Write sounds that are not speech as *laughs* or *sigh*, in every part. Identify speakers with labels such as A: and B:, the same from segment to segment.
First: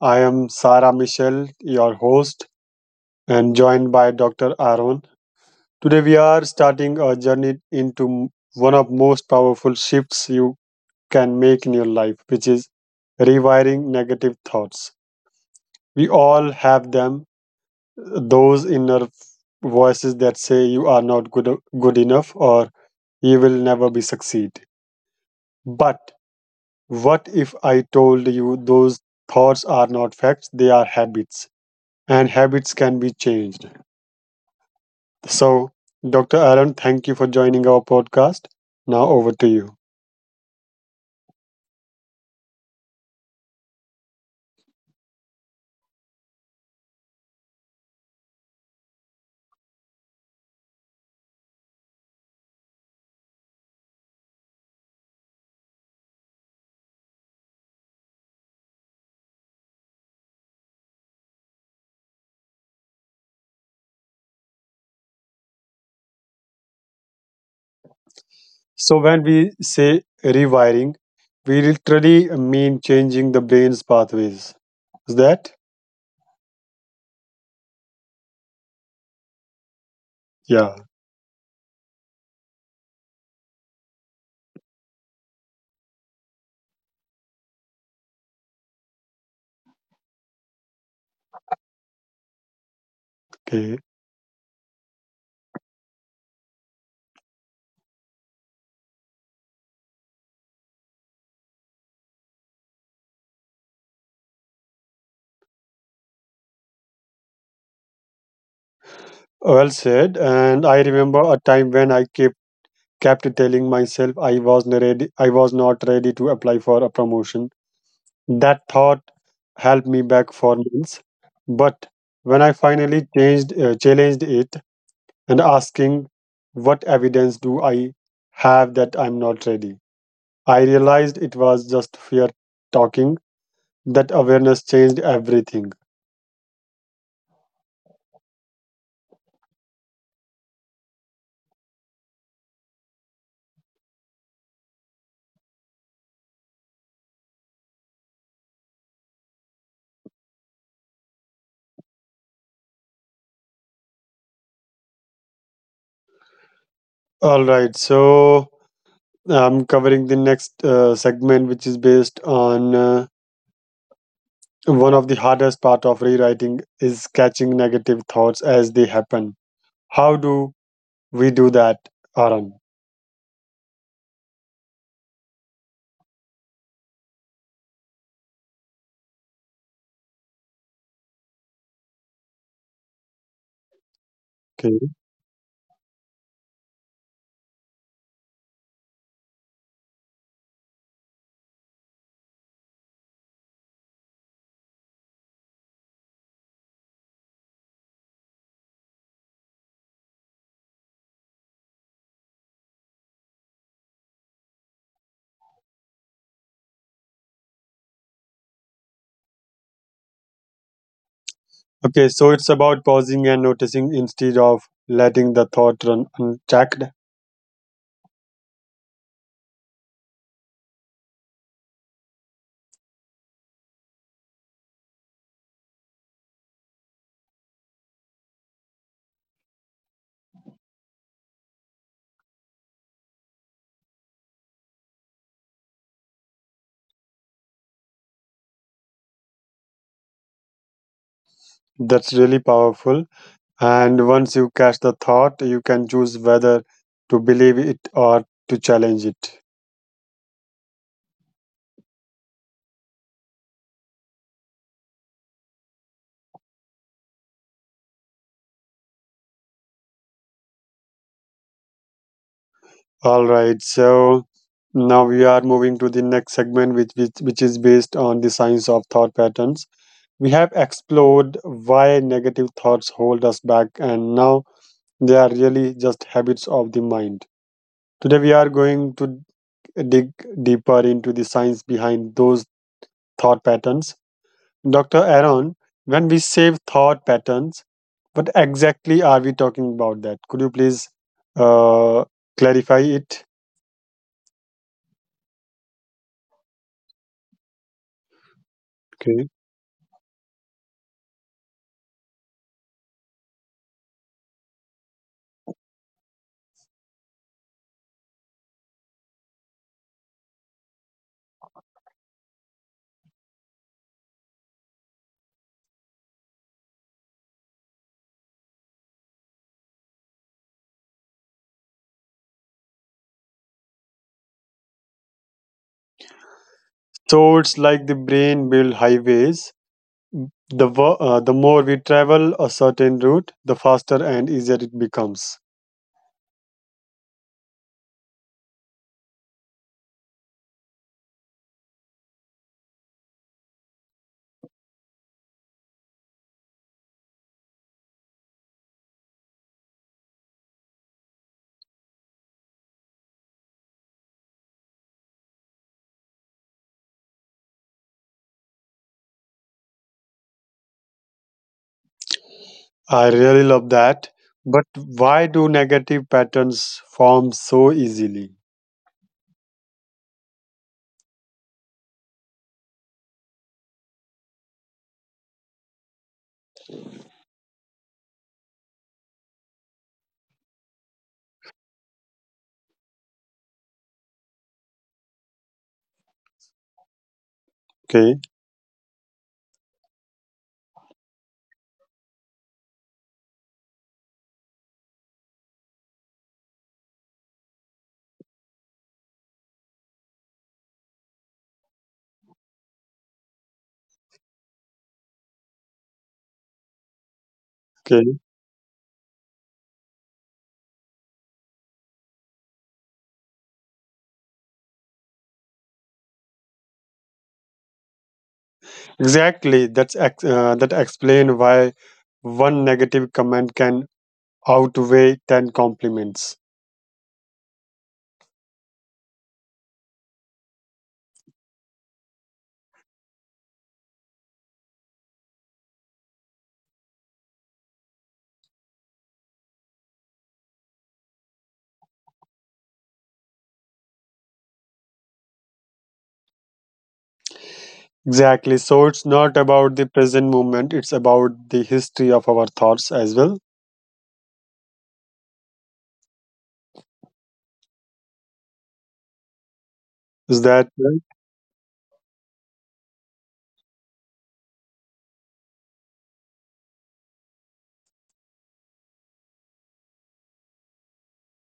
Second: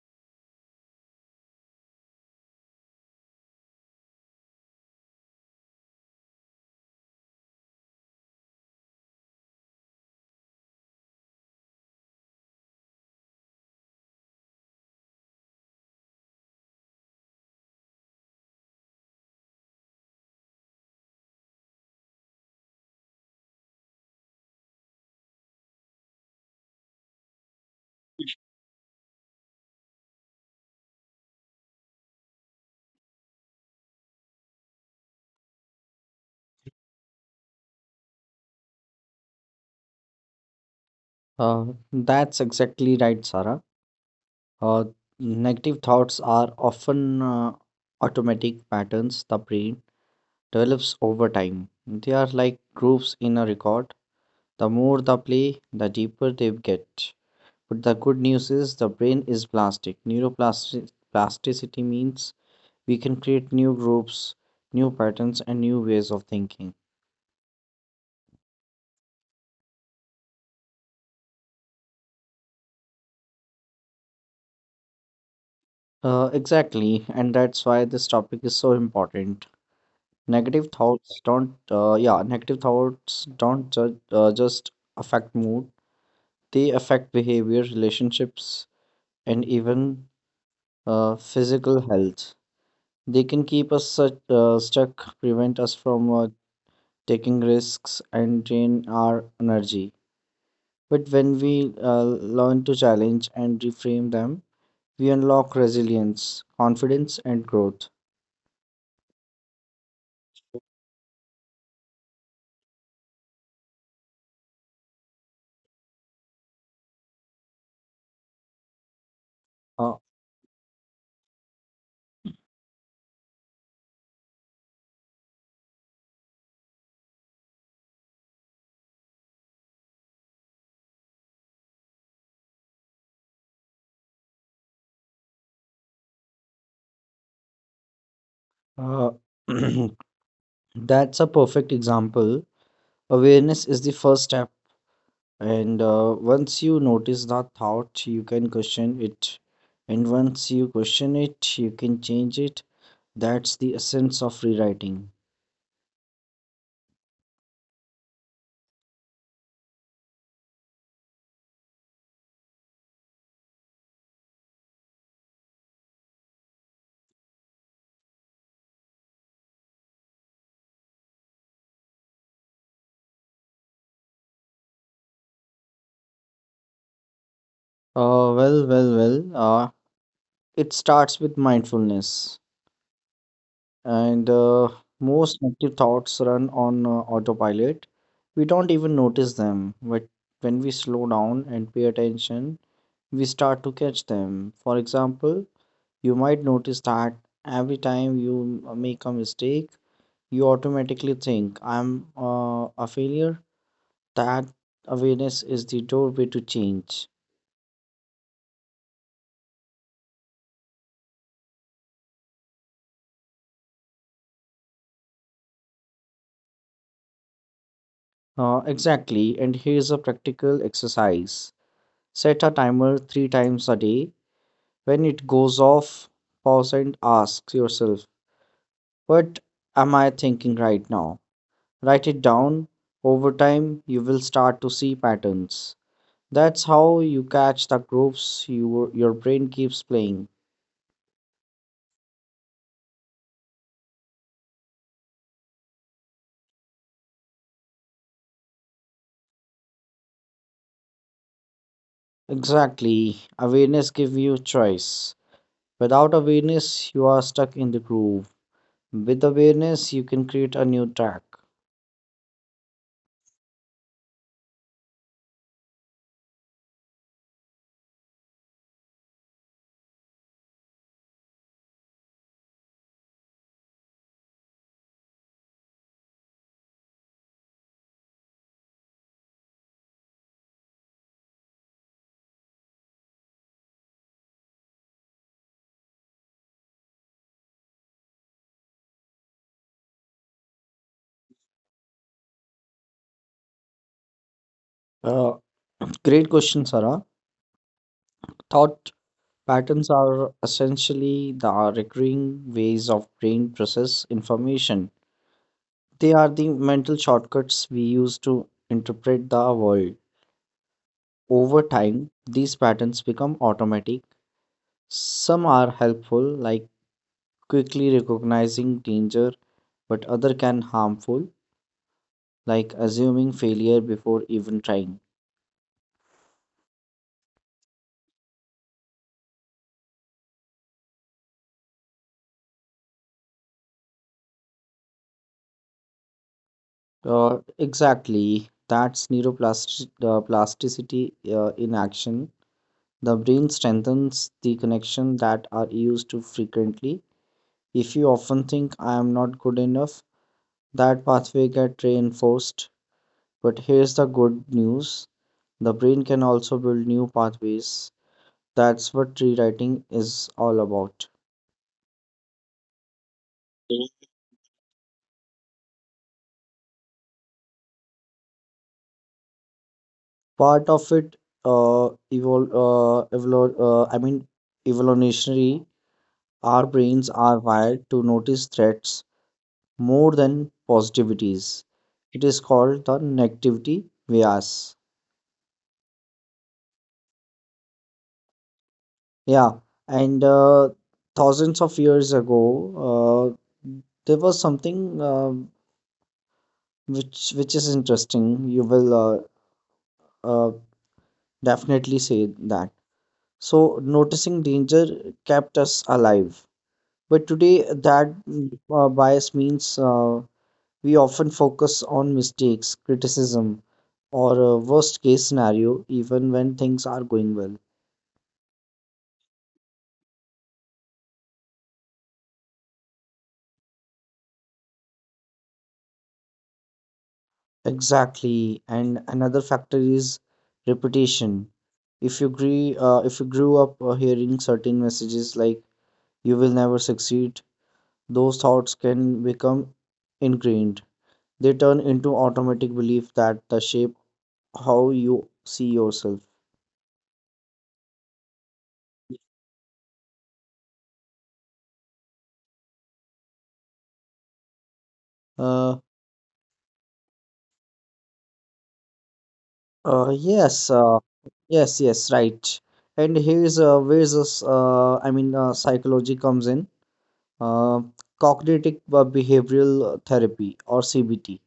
A: I am Sarah Michelle, your host, and joined by Dr. Aaron. Today we are starting a journey into one of most powerful shifts you can make in your life, which is rewiring negative thoughts. We all have them, those inner voices that say you are not good enough or you will never be succeed. But what if I told you those thoughts are not facts, they are habits? And habits can be changed. So, Dr. Aaron, thank you for joining our podcast. Now, over to you.
B: Uh, that's exactly right, Sarah. Uh, Negative thoughts are often automatic patterns the brain develops over time. They are like grooves in a record. The more the play, the deeper they get. But the good news is the brain is plastic. Neuroplasticity means we can create new grooves, new patterns, and new ways of thinking.
A: So, when we say rewiring, we literally mean changing the brain's pathways. Is that?
B: Exactly, and that's why this topic is so important. Negative thoughts don't,
A: Yeah,
B: uh, yeah, negative thoughts don't ju- uh, just affect mood, they affect behavior, relationships, and even physical health. They can keep us
A: okay.
B: stuck, prevent us from taking risks, and drain our energy. But when we learn to challenge and reframe them, we unlock resilience, confidence, and growth.
A: Well said. And I remember a time when I kept telling myself I was not ready to apply for a promotion.
B: Uh,
A: That thought helped me back for months. But when I finally changed challenged it, and asking, what evidence do I have that I'm not ready? I realized it was just fear talking. That awareness changed everything.
B: uh, *clears throat* that's a perfect example. Awareness is the first step. And once you notice that thought, you can question it. And once you question it, you can change it. That's the essence of rewriting.
A: All right, so I'm covering the next segment, which is based on. One of the hardest part of rewriting is catching negative thoughts as they happen. How do we do that, Aaron?
B: Uh, well, well, well. Uh, it starts with mindfulness. And most negative
A: Okay.
B: thoughts run on autopilot. We don't even notice them. But when we slow down and pay attention, we start to catch them. For example, you might notice that every time you make a mistake, you automatically think, "I'm a failure." That awareness is the doorway to change.
A: Okay, so it's about pausing and noticing instead of letting the thought run unchecked.
B: Exactly, and here's a practical exercise: set a timer three times a day. When it goes off, pause and ask yourself, "What am I thinking right now?" Write it down. Over time, you will start to see patterns. That's how you catch the groups your brain keeps playing.
A: That's really powerful. And once you catch the thought, you can choose whether to believe it or to challenge it.
B: Exactly. Awareness gives you choice. Without awareness, you are stuck in the groove. With awareness, you can create a new track.
A: All right, so now we are moving to the next segment, which is based on the science of thought patterns. We have explored why negative thoughts hold us back, and now they are really just habits of the mind. Today, we are going to dig deeper into the science behind those thought patterns. Dr. Aaron, when we say thought patterns, what exactly are we talking about that? Could you please uh, clarify it?
B: Uh, Great question, Sarah. Thought
A: Okay.
B: patterns are essentially the recurring ways of brain process information. They are the mental shortcuts we use to interpret the world. Over time, these patterns become automatic. Some are helpful, like quickly recognizing danger, but other can harmful, like assuming failure before even trying.
A: So it's like the brain build highways. The more we travel a certain route, the faster and easier it becomes.
B: Exactly. That's neuroplasticity, plasticity, in action. The brain strengthens the connection that are used too frequently. If you often think, "I am not good enough," that pathway gets reinforced. But here's the good news. The brain can also build new pathways. That's what rewriting is all about.
A: I really love that. But why do negative patterns form so easily?
B: Part of it uh, evol- uh, evol- uh, I mean evolutionary. Our brains are wired to notice threats more than positivities. It is called the negativity bias.
A: Okay,
B: Yeah, and thousands of years ago, uh, there was something which is interesting. You will uh, definitely say that. So noticing danger kept us alive, but today that
A: okay.
B: bias means we often focus on mistakes, criticism, or a worst case scenario, even when things are going well.
A: Exactly. That explain why one negative comment can outweigh 10 compliments.
B: Exactly, and another factor is reputation. If you grew up hearing certain messages like "you will never succeed," those thoughts can become ingrained. They turn into automatic belief that the shape how you see yourself.
A: Exactly. So it's not about the present moment, it's about the history of our thoughts as well.
B: Uh,
A: Is that
B: yes.
A: right?
B: Yes, yes, right. And here's where's this, I mean, psychology comes in. Uh, Cognitive behavioral therapy or CBT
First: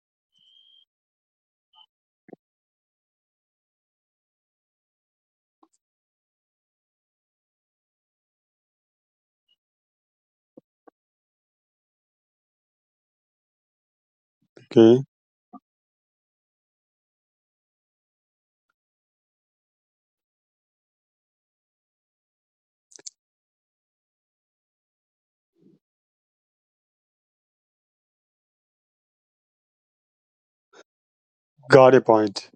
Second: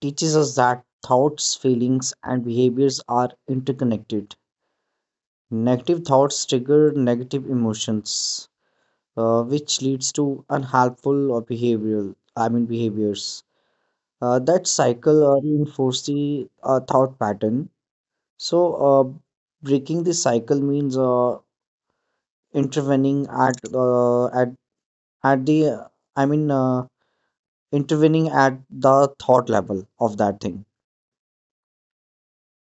B: teaches us that thoughts, feelings, and behaviors are interconnected. Negative thoughts trigger negative emotions, which leads to unhelpful or behaviors. That
A: Okay.
B: cycle reinforces the thought pattern. So, breaking the cycle means intervening at the I mean uh, intervening at the thought level of that thing.
A: Got a point.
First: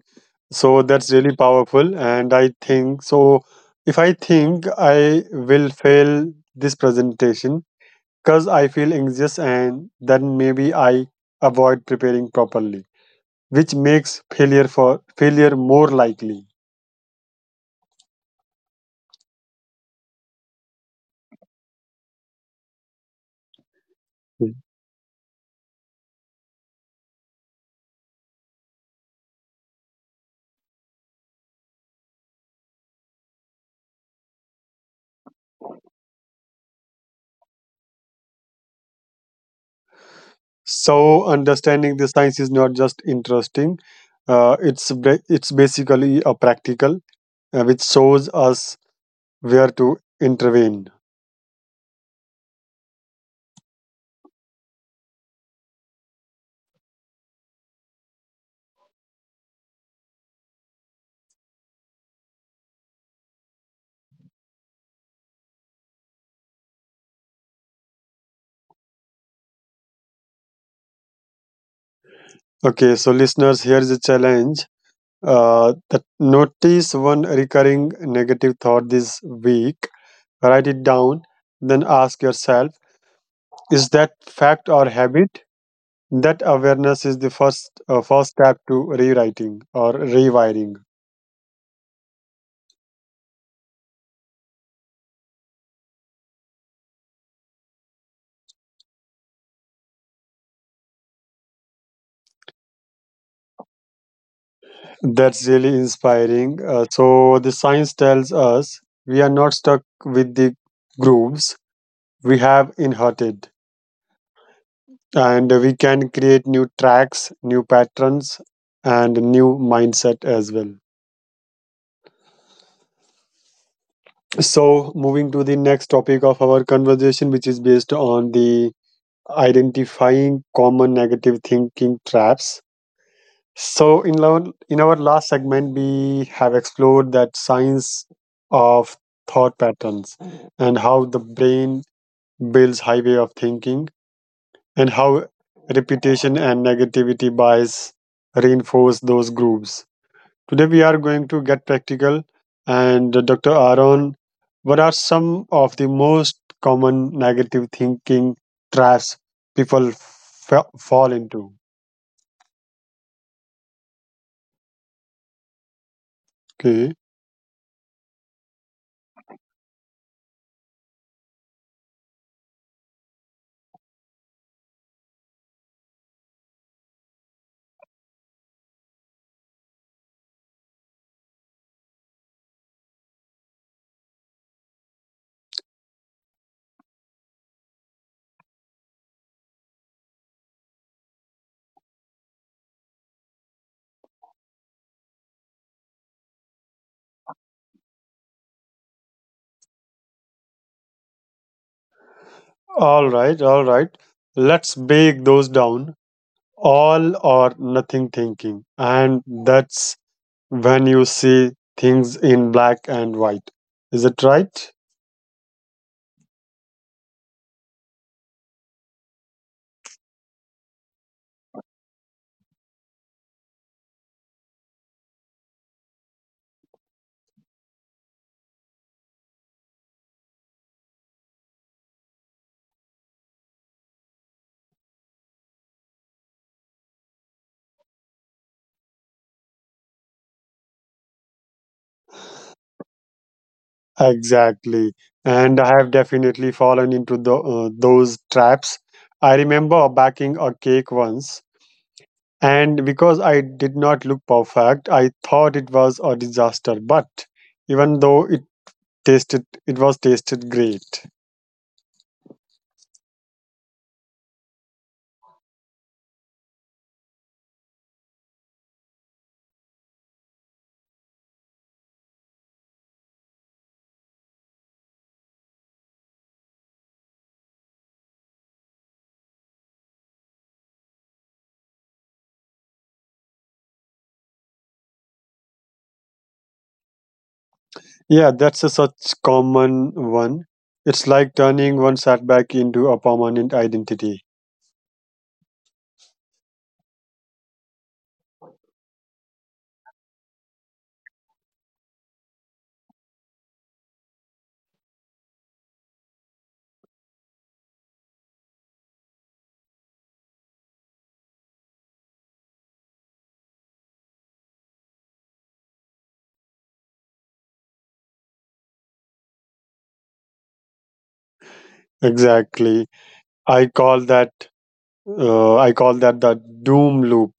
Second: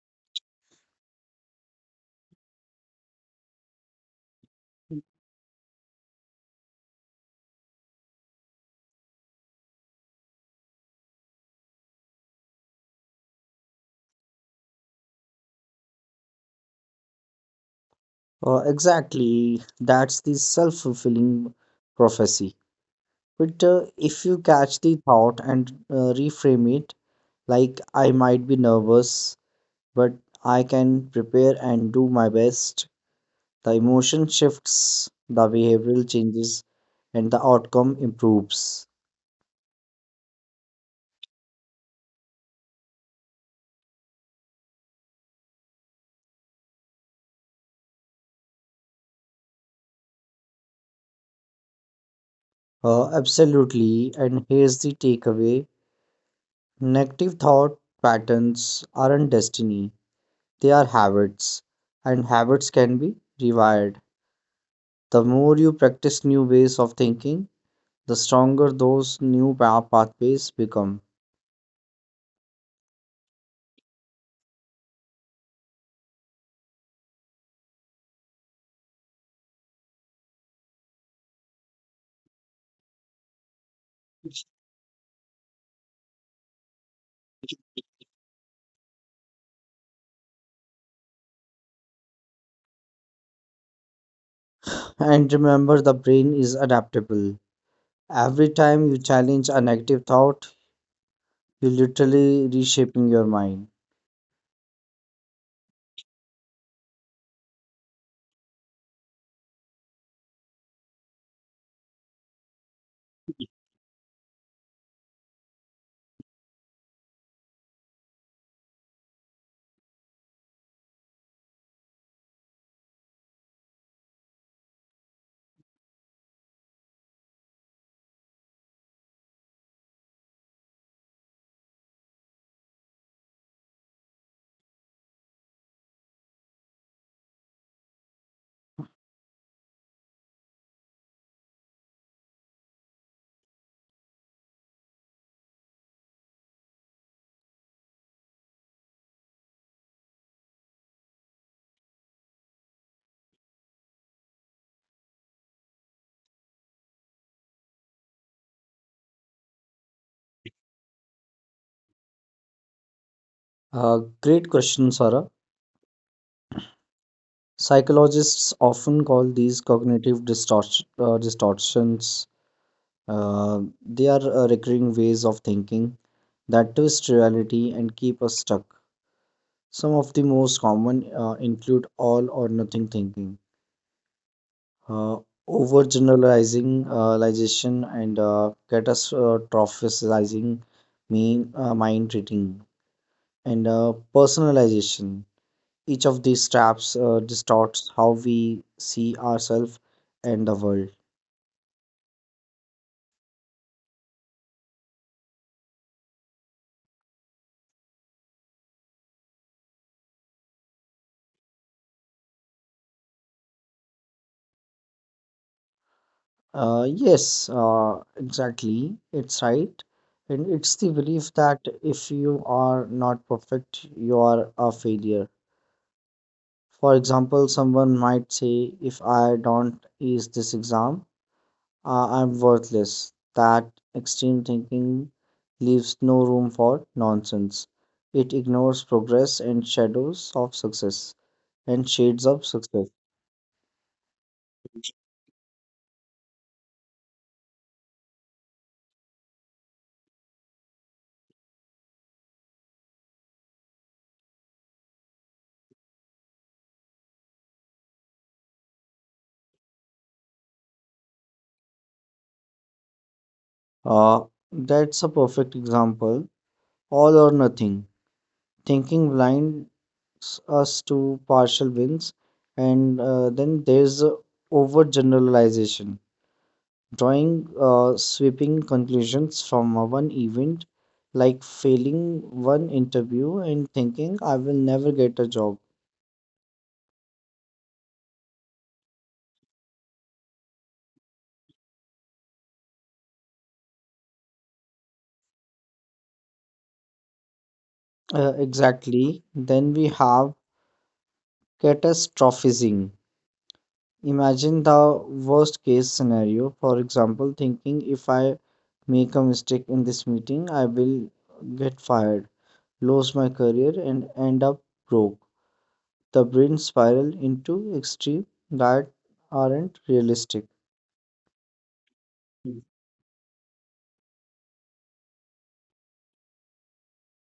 A: So that's really powerful. And I think so. If I think I will fail this presentation, because I feel anxious and then maybe I avoid preparing properly, which makes failure more likely.
B: Exactly, that's the self-fulfilling prophecy. But if you
A: Mm.
B: catch the thought and reframe it, like, "I might be nervous, but I can prepare and do my best." The emotion shifts, the behavioral changes, and the outcome improves.
A: So understanding the science is not just interesting; it's basically a practical, which shows us where to intervene.
B: Absolutely. And here's the takeaway: Negative thought patterns aren't destiny, they are habits, and habits can be rewired. The more you practice new ways of thinking, the stronger those new pathways become.
A: Okay, so listeners, here is a challenge. That Notice one recurring negative thought this week. Write it down, then ask yourself: is that fact or habit? That awareness is the first step to rewriting or rewiring.
B: And remember, the brain is adaptable. Every time you challenge a negative thought, you're literally reshaping your mind.
A: That's really inspiring. So the science tells us we are not stuck with the grooves we have inherited, and we can create new tracks, new patterns, and new mindset as well. So moving to the next topic of our conversation, which is based on the identifying common negative thinking traps. So in our last segment, we have explored that science of thought patterns and how the brain builds highway of thinking and how repetition and negativity bias reinforce those groups. Today we are going to get practical and Dr. Aaron, what are some of the most common negative thinking traps people fall into?
B: Great question, Sarah.
A: Okay.
B: Psychologists often call these cognitive distortions. They are recurring ways of thinking that twist reality and keep us stuck. Some of the most common include all or nothing thinking, uh, overgeneralizing, realization and catastrophizing, mean mind reading, and personalization. Each of these traps distorts how we see ourselves and the world.
A: All right, all right. Let's break those down. All or nothing thinking. And that's when you see things in black and white. Is it right?
B: Yes, exactly. It's right. And it's the belief that if you are not perfect, you are a failure. For example, someone might say, "If I don't ace this exam, I'm worthless." That extreme thinking leaves no room for nonsense. It ignores progress and shadows of success and shades of success.
A: Exactly. And I have definitely fallen into those traps. I remember baking a cake once, and because I did not look perfect, I thought it was a disaster. But even though it tasted, it was tasted great.
B: Uh, that's a perfect example. All or nothing thinking blind us to partial wins. And then there's overgeneralization, drawing sweeping conclusions from one event, like failing one interview and thinking, "I will never get a job."
A: Yeah, that's a such common one. It's like turning one setback into a permanent identity.
B: Exactly, then we have catastrophizing, imagine the worst case scenario. For example, thinking, "If I make a mistake in this meeting, I will get fired, lose my career, and end up broke." The brain spiral into extreme that aren't realistic.
A: Exactly. I call that I call that the doom loop.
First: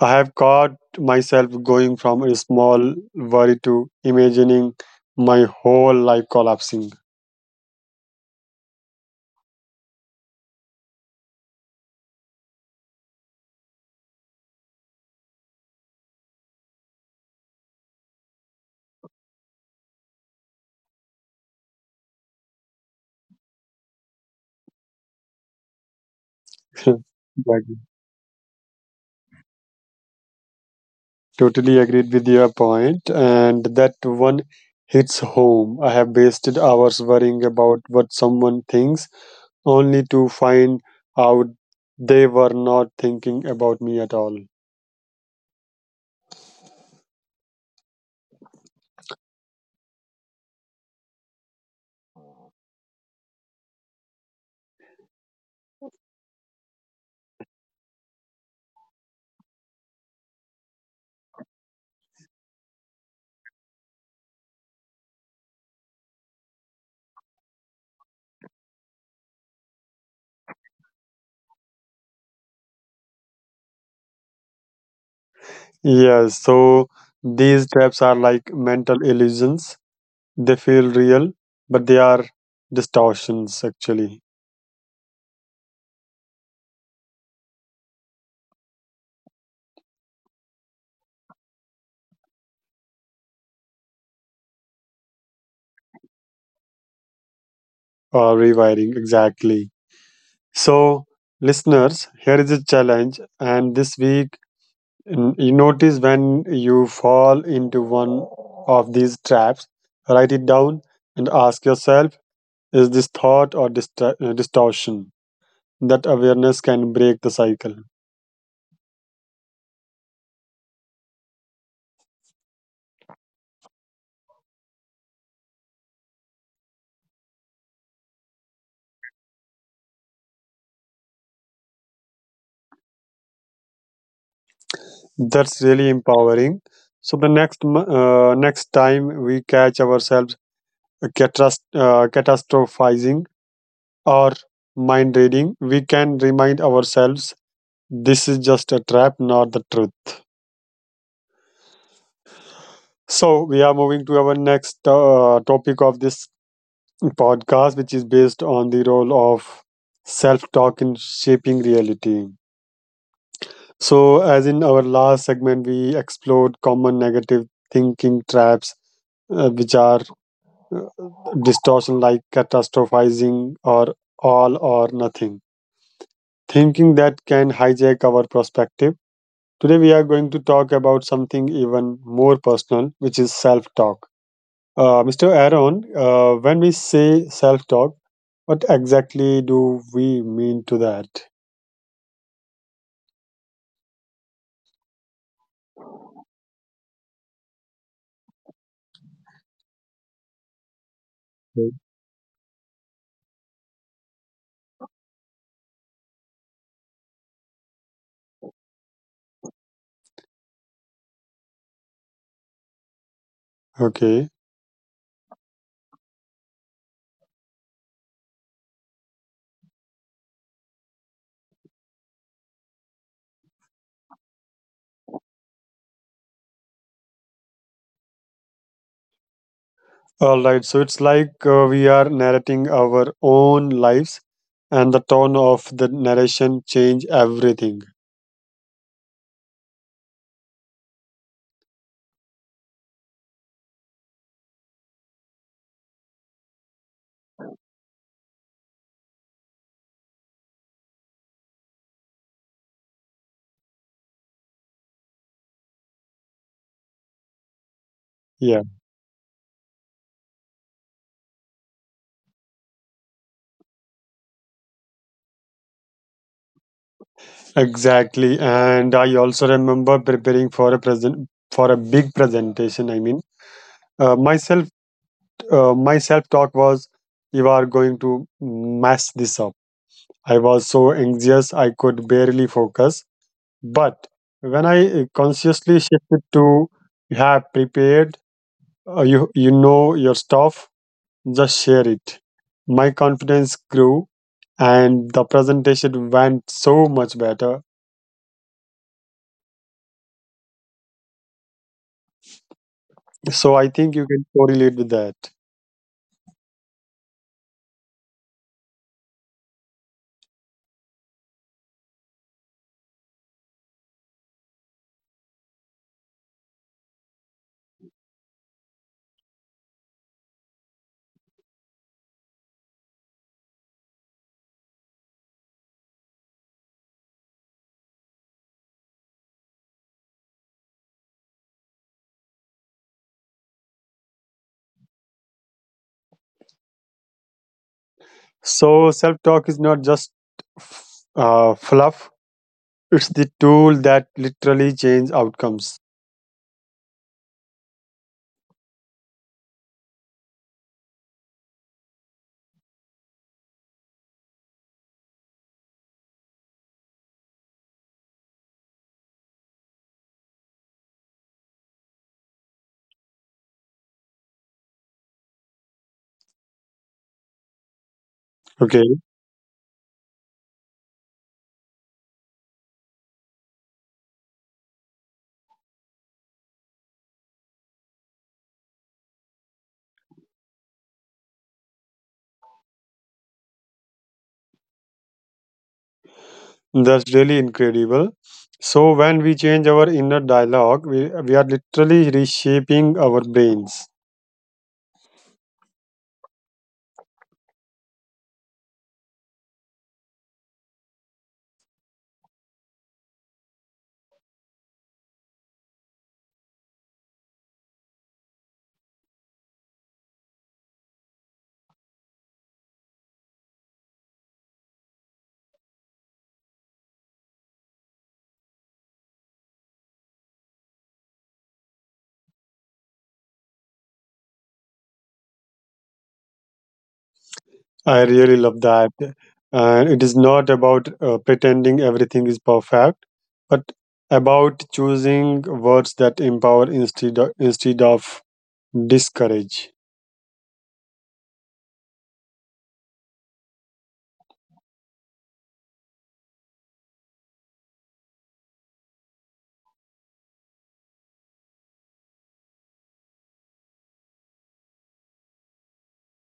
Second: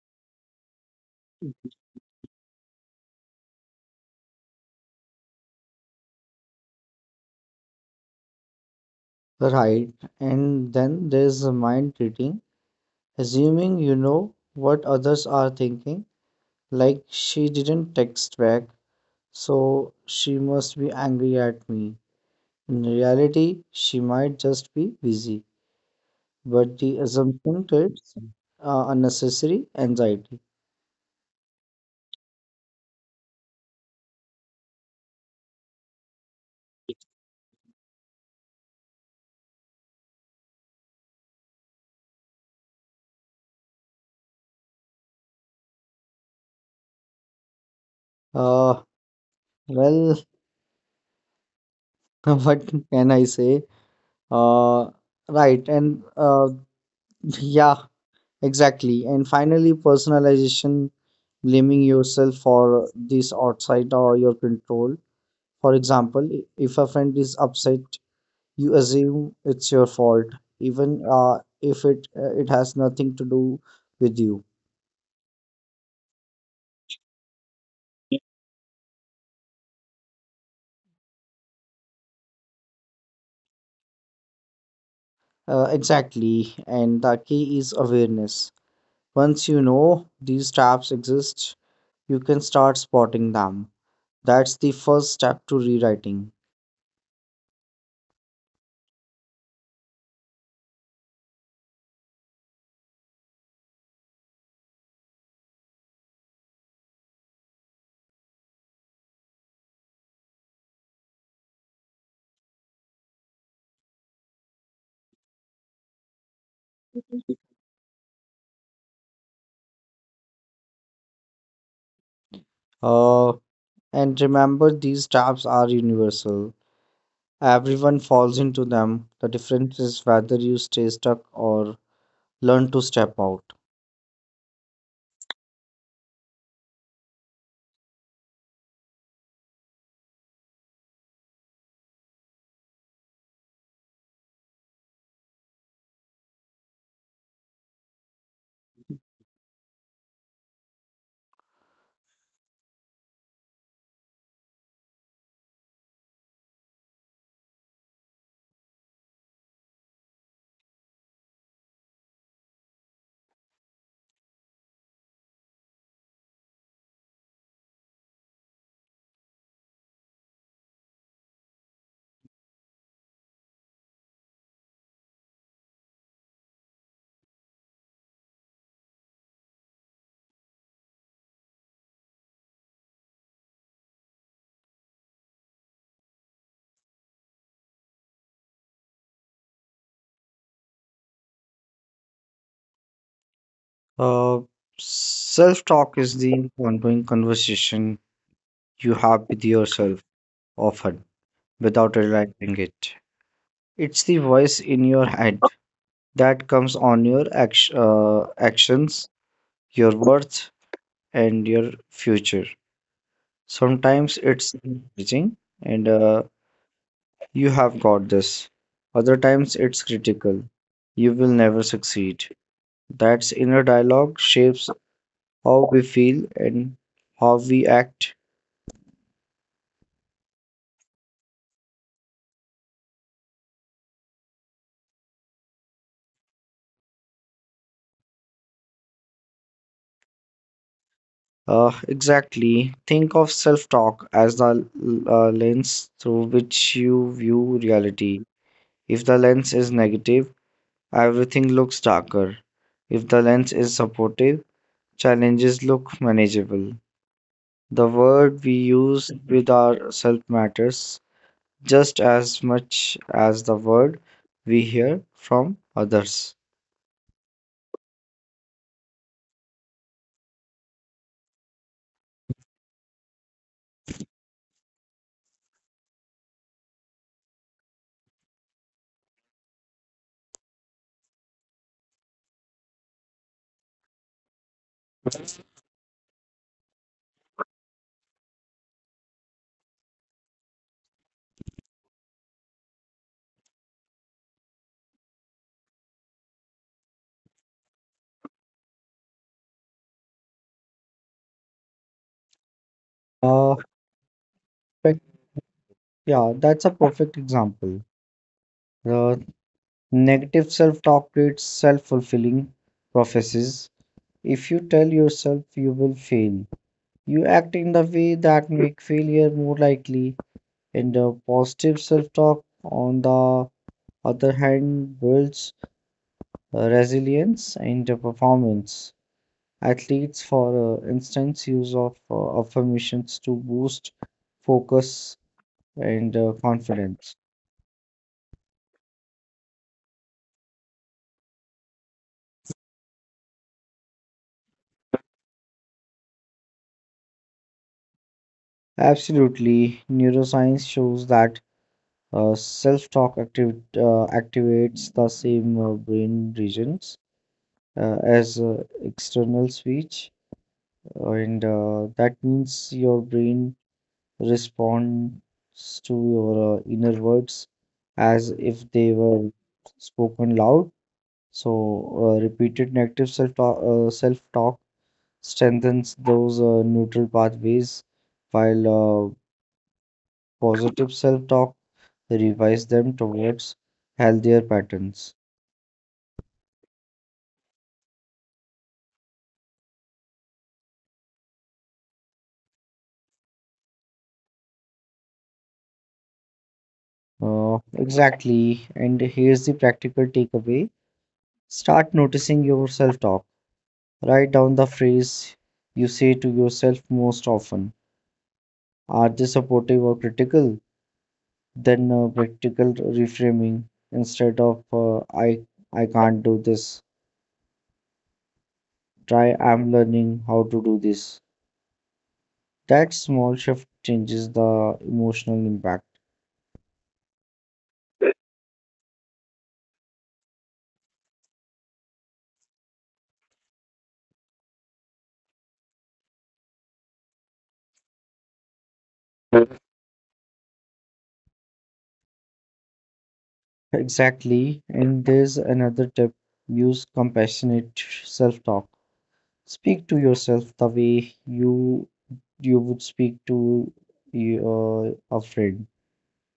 A: I have caught myself going from a small worry to imagining my whole life collapsing.
B: Right, and then there's the mind reading, assuming you know what others are thinking, like, "She didn't text back, so she must be angry at me." In reality, she might just be busy, but the
A: *laughs* Like,
B: assumption creates unnecessary anxiety.
A: totally agreed with your point, and that one hits home. I have wasted hours worrying about what someone thinks, only to find out they were not thinking about me at all.
B: Uh, well, *laughs* what can I say? Uh, right, and yeah, exactly. And finally, personalization, blaming yourself for this outside or your control. For example, if a friend is upset, you assume it's your fault, even if it has nothing to do with you.
A: Yes, so these traps are like mental illusions. They feel real, but they are distortions actually,
B: Exactly, and the key is awareness. Once you know these traps exist, you can start spotting them. That's the first step to rewriting.
A: or rewiring exactly. So, listeners, here is a challenge, and this week, you notice when you fall into one of these traps, write it down and ask yourself, is this thought or distortion? That awareness can break the cycle.
B: Uh, and remember, these traps are universal. Everyone falls into them. The difference is whether you stay stuck or learn to step out.
A: That's really empowering. So the next time we catch ourselves catastrophizing or mind reading, we can remind ourselves this is just a trap, not the truth. So we are moving to our next topic of this podcast, which is based on the role of self talk in shaping reality. So, as in our last segment, we explored common negative thinking traps, which are uh, distortion like catastrophizing or all or nothing, thinking that can hijack our perspective. Today, we are going to talk about something even more personal, which is self talk. Mr. Aaron, when we say self talk, what exactly do we mean to that?
B: Uh, Self talk is the ongoing conversation you have with yourself, often
A: Mm.
B: without realizing it. It's the voice in your head that comes on your actions, your worth, and your future. Sometimes
A: Okay.
B: it's encouraging and, "You have got this." Other times it's critical: "You will never succeed." That's inner dialogue shapes how we feel and how we act.
A: All right. So it's like we are narrating our own lives, and the tone of the narration change everything.
B: Exactly. Think of self talk as the lens through which you view reality. If the lens is negative, everything looks darker. If the lens is supportive, challenges look manageable. The word we
A: Yeah,
B: use with ourself matters just as much as the word we hear from others.
A: exactly. And I also remember preparing for a big presentation. I mean, myself, my self talk was, "You are going to mess this up." I was so anxious I could barely focus. But when I consciously shifted to you have prepared, you know your stuff, just share it. My confidence grew, and the presentation went so much better.
B: Uh,
A: So I think you can correlate
B: but
A: with that.
B: yeah, that's a perfect example. The negative self talk creates self fulfilling prophecies. If you tell yourself you will fail, you act in the way that make failure more likely. And the positive self talk, on the other hand, builds resilience and performance. Athletes, for instance, use of affirmations to boost focus and confidence.
A: So self talk is not just f- fluff; it's the tool that literally changes outcomes.
B: Absolutely, neuroscience shows that. Self-talk activates the same brain regions as external speech, and that means your brain responds to your inner words as if they
A: Okay.
B: were spoken loud. So, repeated negative self-talk strengthens those neutral pathways, while positive self-talk revives them towards healthier patterns.
A: That's really incredible. So, when we change our inner dialogue, we are literally reshaping our brains.
B: Exactly. And here's the practical takeaway: start noticing your self talk. Write down the phrase you say to yourself most often. Are they supportive or critical? Then practical reframing, instead of "I can't do this," try, "I'm learning how to do this." That small shift changes the emotional impact.
A: I really love that. And it is not about pretending everything is perfect, but about choosing words that empower instead of discourage.
B: Exactly. And there's another tip: use compassionate self talk. Speak to yourself the way you would speak to your a friend.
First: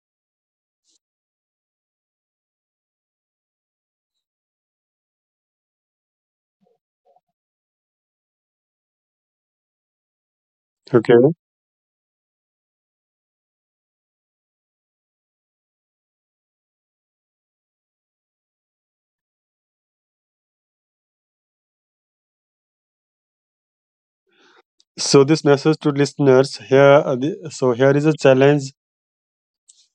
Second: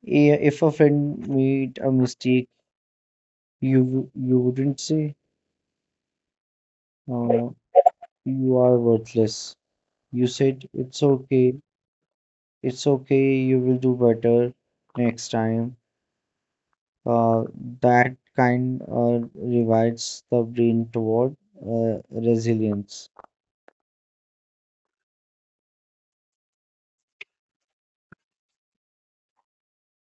B: If a friend made a mistake, you you wouldn't say, uh, "You are worthless." You said, "It's
A: Okay.
B: okay. It's okay. You will do better next time." Uh, that kind revives the brain toward uh, resilience.
A: So this message to listeners here. So here is a challenge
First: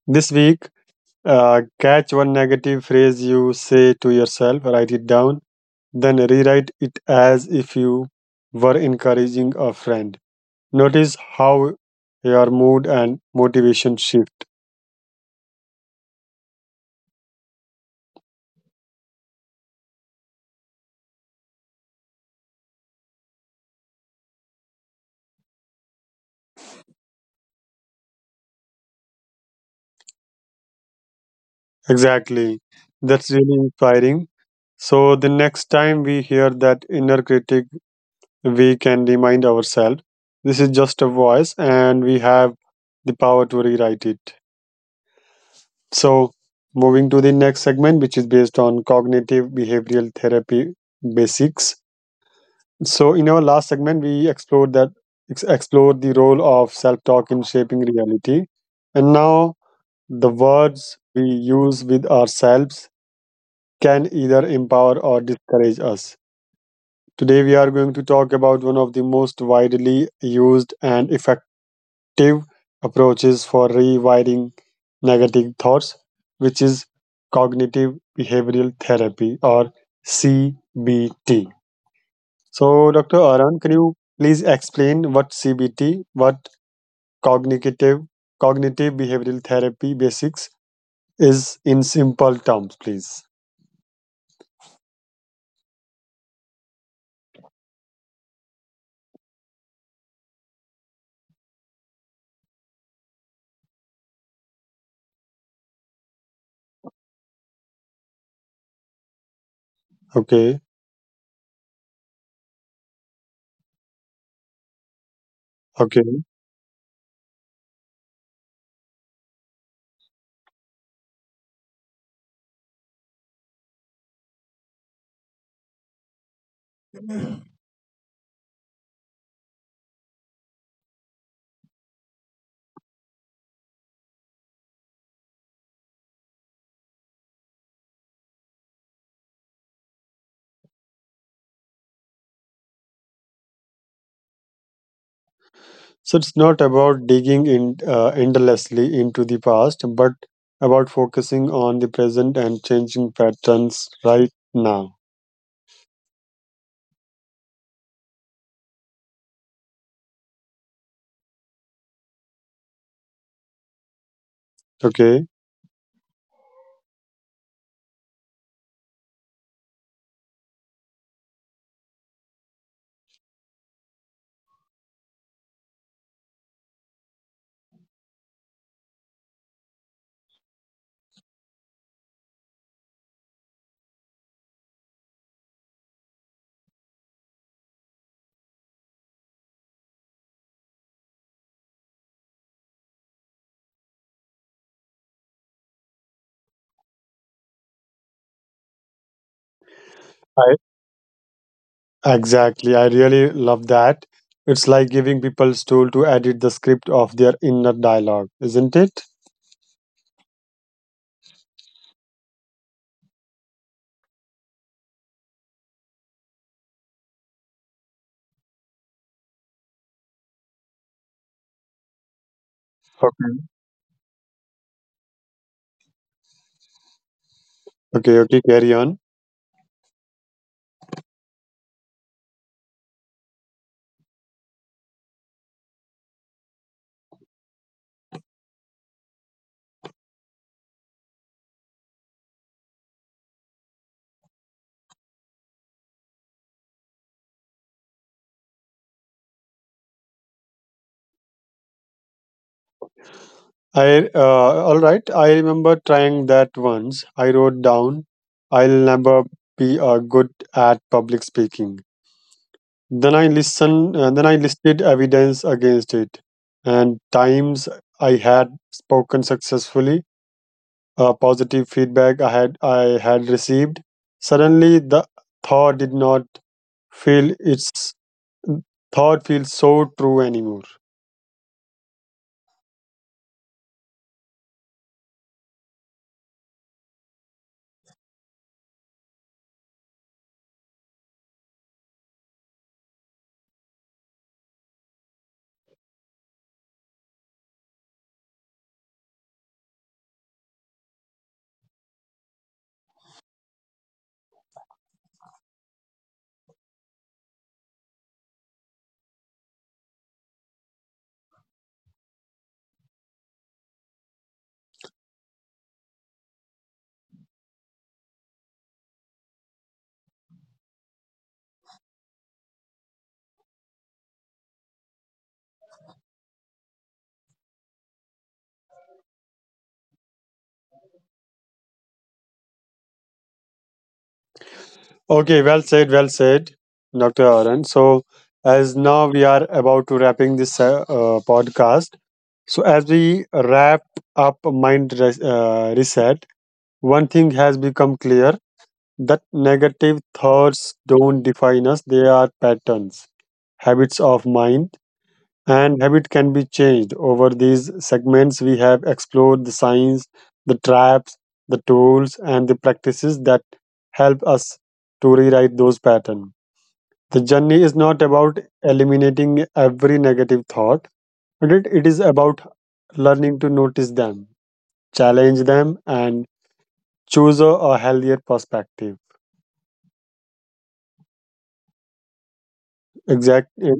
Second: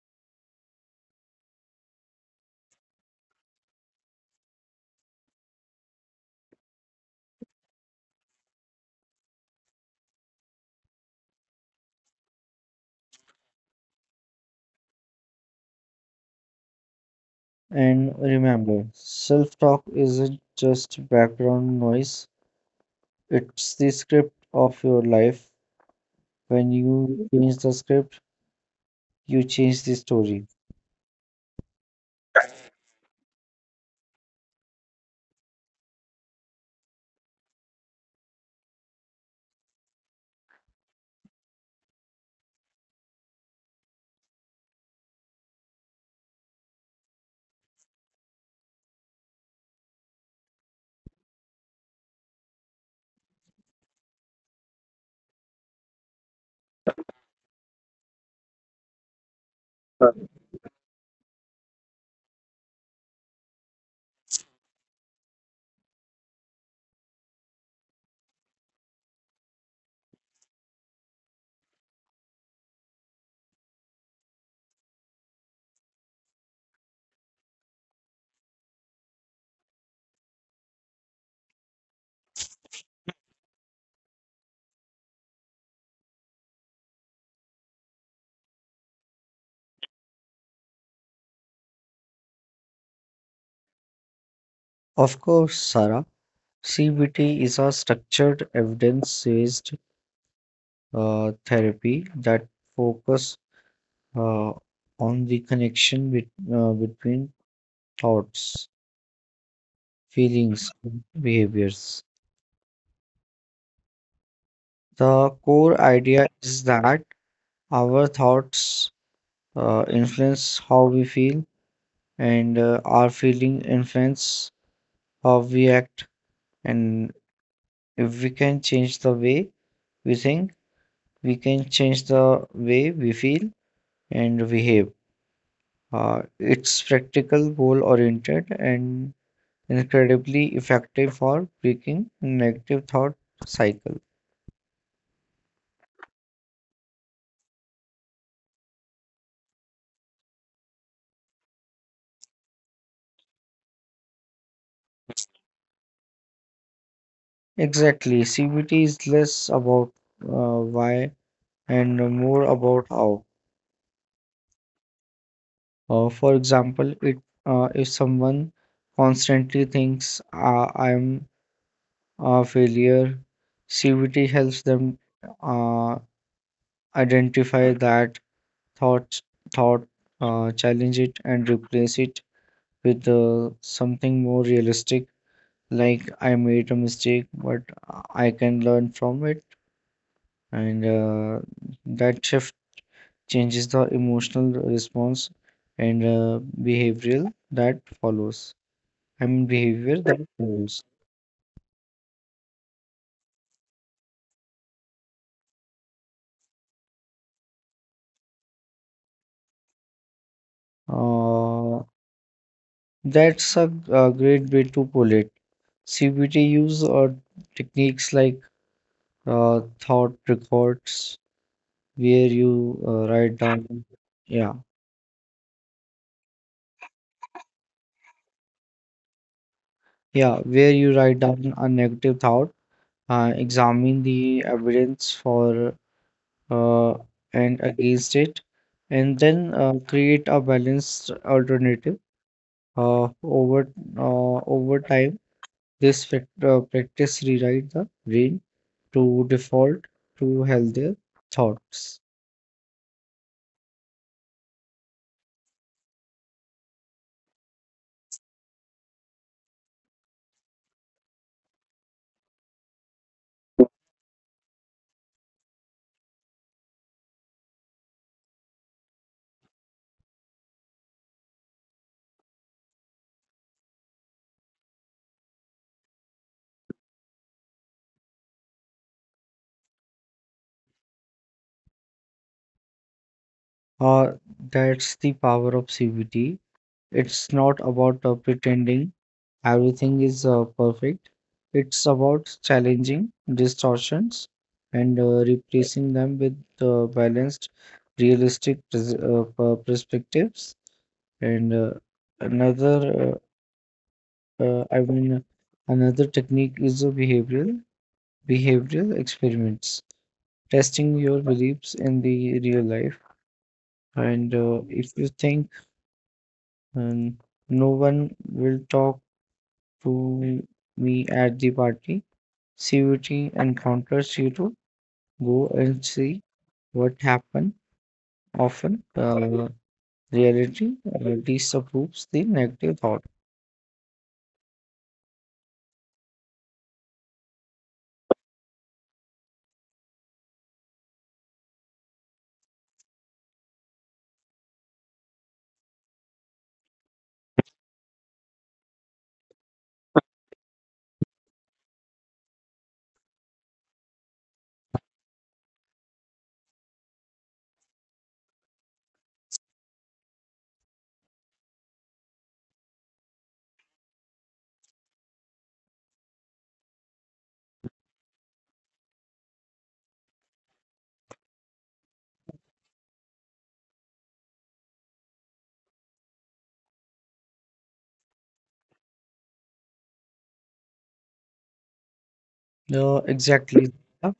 A: this week. Catch one negative phrase you say to yourself, write it down, then rewrite it as if you were encouraging a friend. Notice how your mood and motivation shift.
B: And remember, self-talk isn't just background noise. It's the script of your life. When you change the script, you change the story.
A: Exactly. That's really inspiring. So, the next time we hear that inner critic, we can remind ourselves this is just a voice and we have the power to rewrite it. So, moving to the next segment, which is based on cognitive behavioral therapy basics. So, in our last segment, we explored the role of self-talk in shaping reality, and now the words we use with ourselves can either empower or discourage us. Today, we are going to talk about one of the most widely used and effective active approaches for rewiring negative thoughts, which is cognitive behavioral therapy or CBT. So, Dr. Arun, can you please explain what CBT, what cognitive cognitive behavioral therapy basics is in simple terms, please?
B: Of course, Sarah, CBT is a structured evidence-based therapy that focus uh, on the connection between thoughts, feelings,
A: Okay.
B: and behaviors. The core idea
A: Okay.
B: is that our thoughts influence how we feel, and our feeling influence how we act. And if we can change the way we think, we can change the way we feel and behave. It's practical, goal oriented, and incredibly effective for breaking negative thought cycle.
A: So it's not about digging in endlessly into the past, but about focusing on the present and changing patterns right now.
B: Exactly, CBT is less about why and more about how.
A: Okay,
B: For example, it if someone constantly thinks, "I am failure." CBT helps them uh, identify that thoughts thought, challenge it, and replace it with something more realistic, like, "I made a mistake, but I can learn from it," and that shift changes the emotional response and behavioral that follows. I mean behavior that
A: I
B: follows.
A: exactly. I really love that. It's like giving people tool to edit the script of their inner dialogue, isn't it?
B: Uh, that's a great way to pull it. CBT use or techniques like thought records, where you write
A: Okay.
B: down, yeah,
A: Okay, okay, carry on.
B: yeah, where you write down a negative thought, examine the evidence for uh, and against it, and then create a balanced alternative. Uh, over Over time, this practice rewrite the brain to default to healthier thoughts.
A: I all right. I remember trying that once. I wrote down, "I'll never be good at public speaking." Then I listened. Then I listed evidence against it, and times I had spoken successfully, positive feedback I had received. Suddenly, the thought did not feel its thought feels so true anymore.
B: Uh, that's the power of CBT. It's not about pretending everything is perfect. It's about challenging distortions and replacing them with balanced, realistic perspectives. And another, uh, uh, I mean, another technique is a behavioral experiments, testing your beliefs in the real life. And if you think, and no one will talk to me at the party. CVT encounters you to go and see what happened. Often, reality disapproves the negative thought.
A: Okay, well said, Dr. Aaron. So, as now we are about to wrapping this podcast, so as we wrap up Mind Reset, one thing has become clear that negative thoughts don't define us; they are patterns, habits of mind, and habit can be changed. Over these segments, we have explored the signs, the traps, the tools, and the practices that help us to rewrite those patterns. The journey is not about eliminating every negative thought, but it is about learning to notice them, challenge them, and choose a healthier perspective.
B: Exactly.
A: Exactly.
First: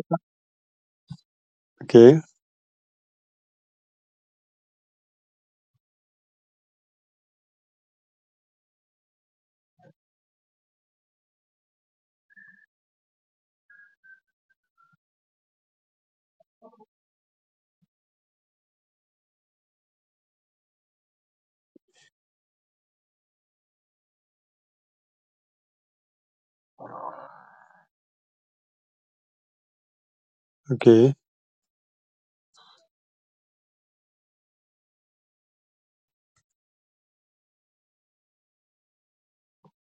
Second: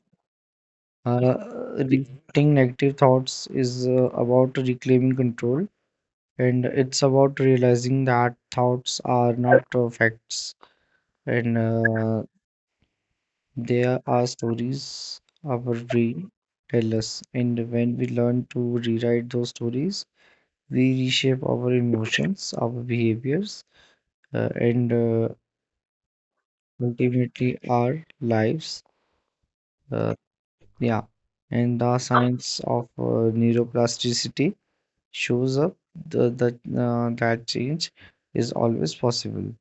A: Okay.
B: Rejecting negative thoughts is about reclaiming control, and it's about realizing that thoughts are not facts, and there are stories our brain tell us, and when we learn to rewrite those stories, we reshape our emotions, our behaviors, and ultimately our lives. Uh,
A: Okay.
B: yeah, and the science of neuroplasticity shows up that change is always possible,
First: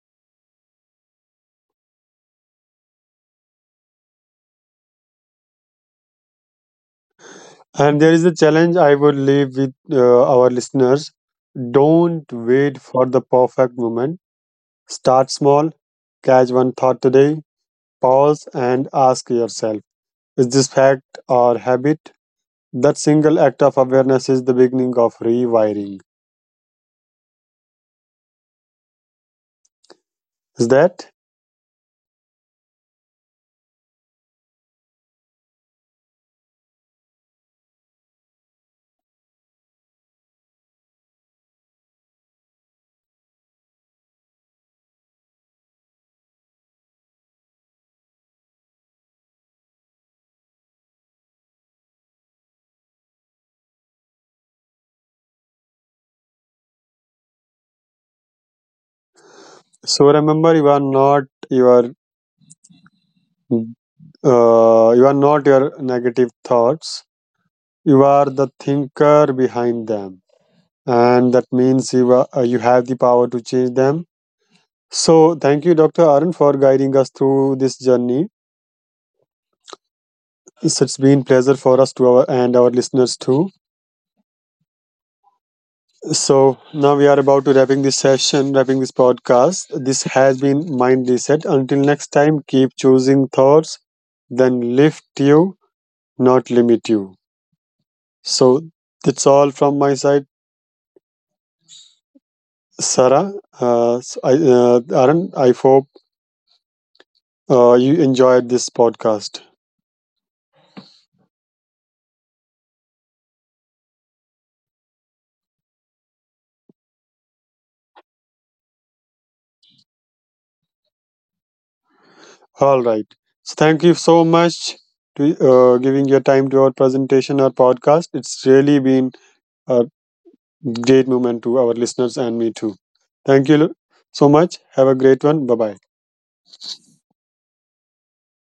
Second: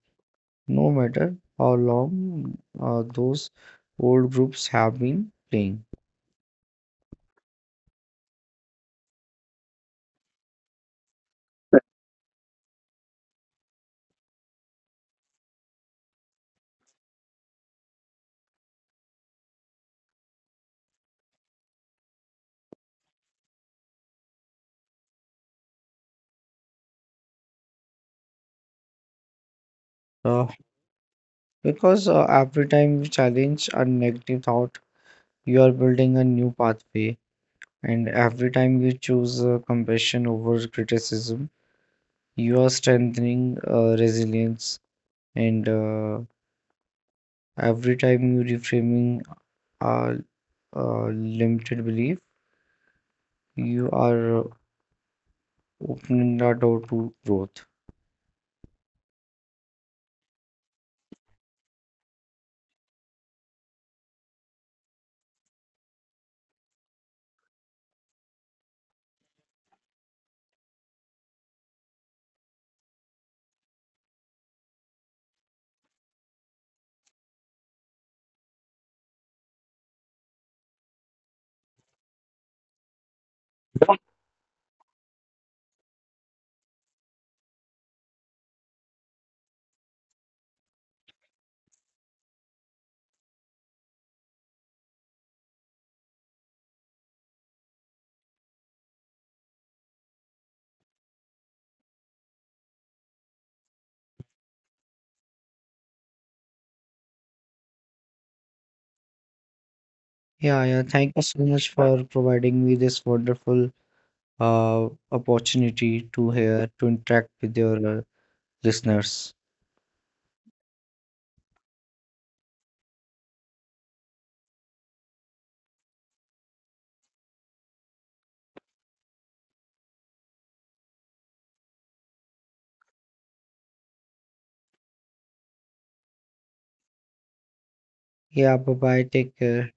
B: no matter how long those old groups have been playing.
A: And there is a challenge I would leave with our listeners. Don't wait for the perfect moment. Start small, catch one thought today, pause and ask yourself, is this fact or habit? That single act of awareness is the beginning of rewiring.
B: Uh,
A: Is that?
B: Because every time you challenge a negative thought, you are building a new pathway. And every time you choose compassion over criticism, you are strengthening resilience. And every time you reframing a, a limited belief, you are opening the door to growth.
A: So remember, your you are not your negative thoughts. You are the thinker behind them, and that means you have the power to change them. So, thank you, Dr. Arun, for guiding us through this journey. It's been pleasure for us to our, and our listeners too. So now we are about to wrapping this session, wrapping this podcast. This has been Mind Reset. Until next time, keep choosing thoughts, then lift you, not limit you. So that's all from my side, Sarah. Arun, I hope you enjoyed this podcast.
B: Yeah, yeah. Thank you so much for providing me this wonderful opportunity to hear to interact with your listeners.
A: All right. So thank you so much to giving your time to our presentation or podcast. It's really been a great moment to our listeners and me too. Thank you so much. Have a great one. Bye bye.
B: Yeah, bye bye. Take care.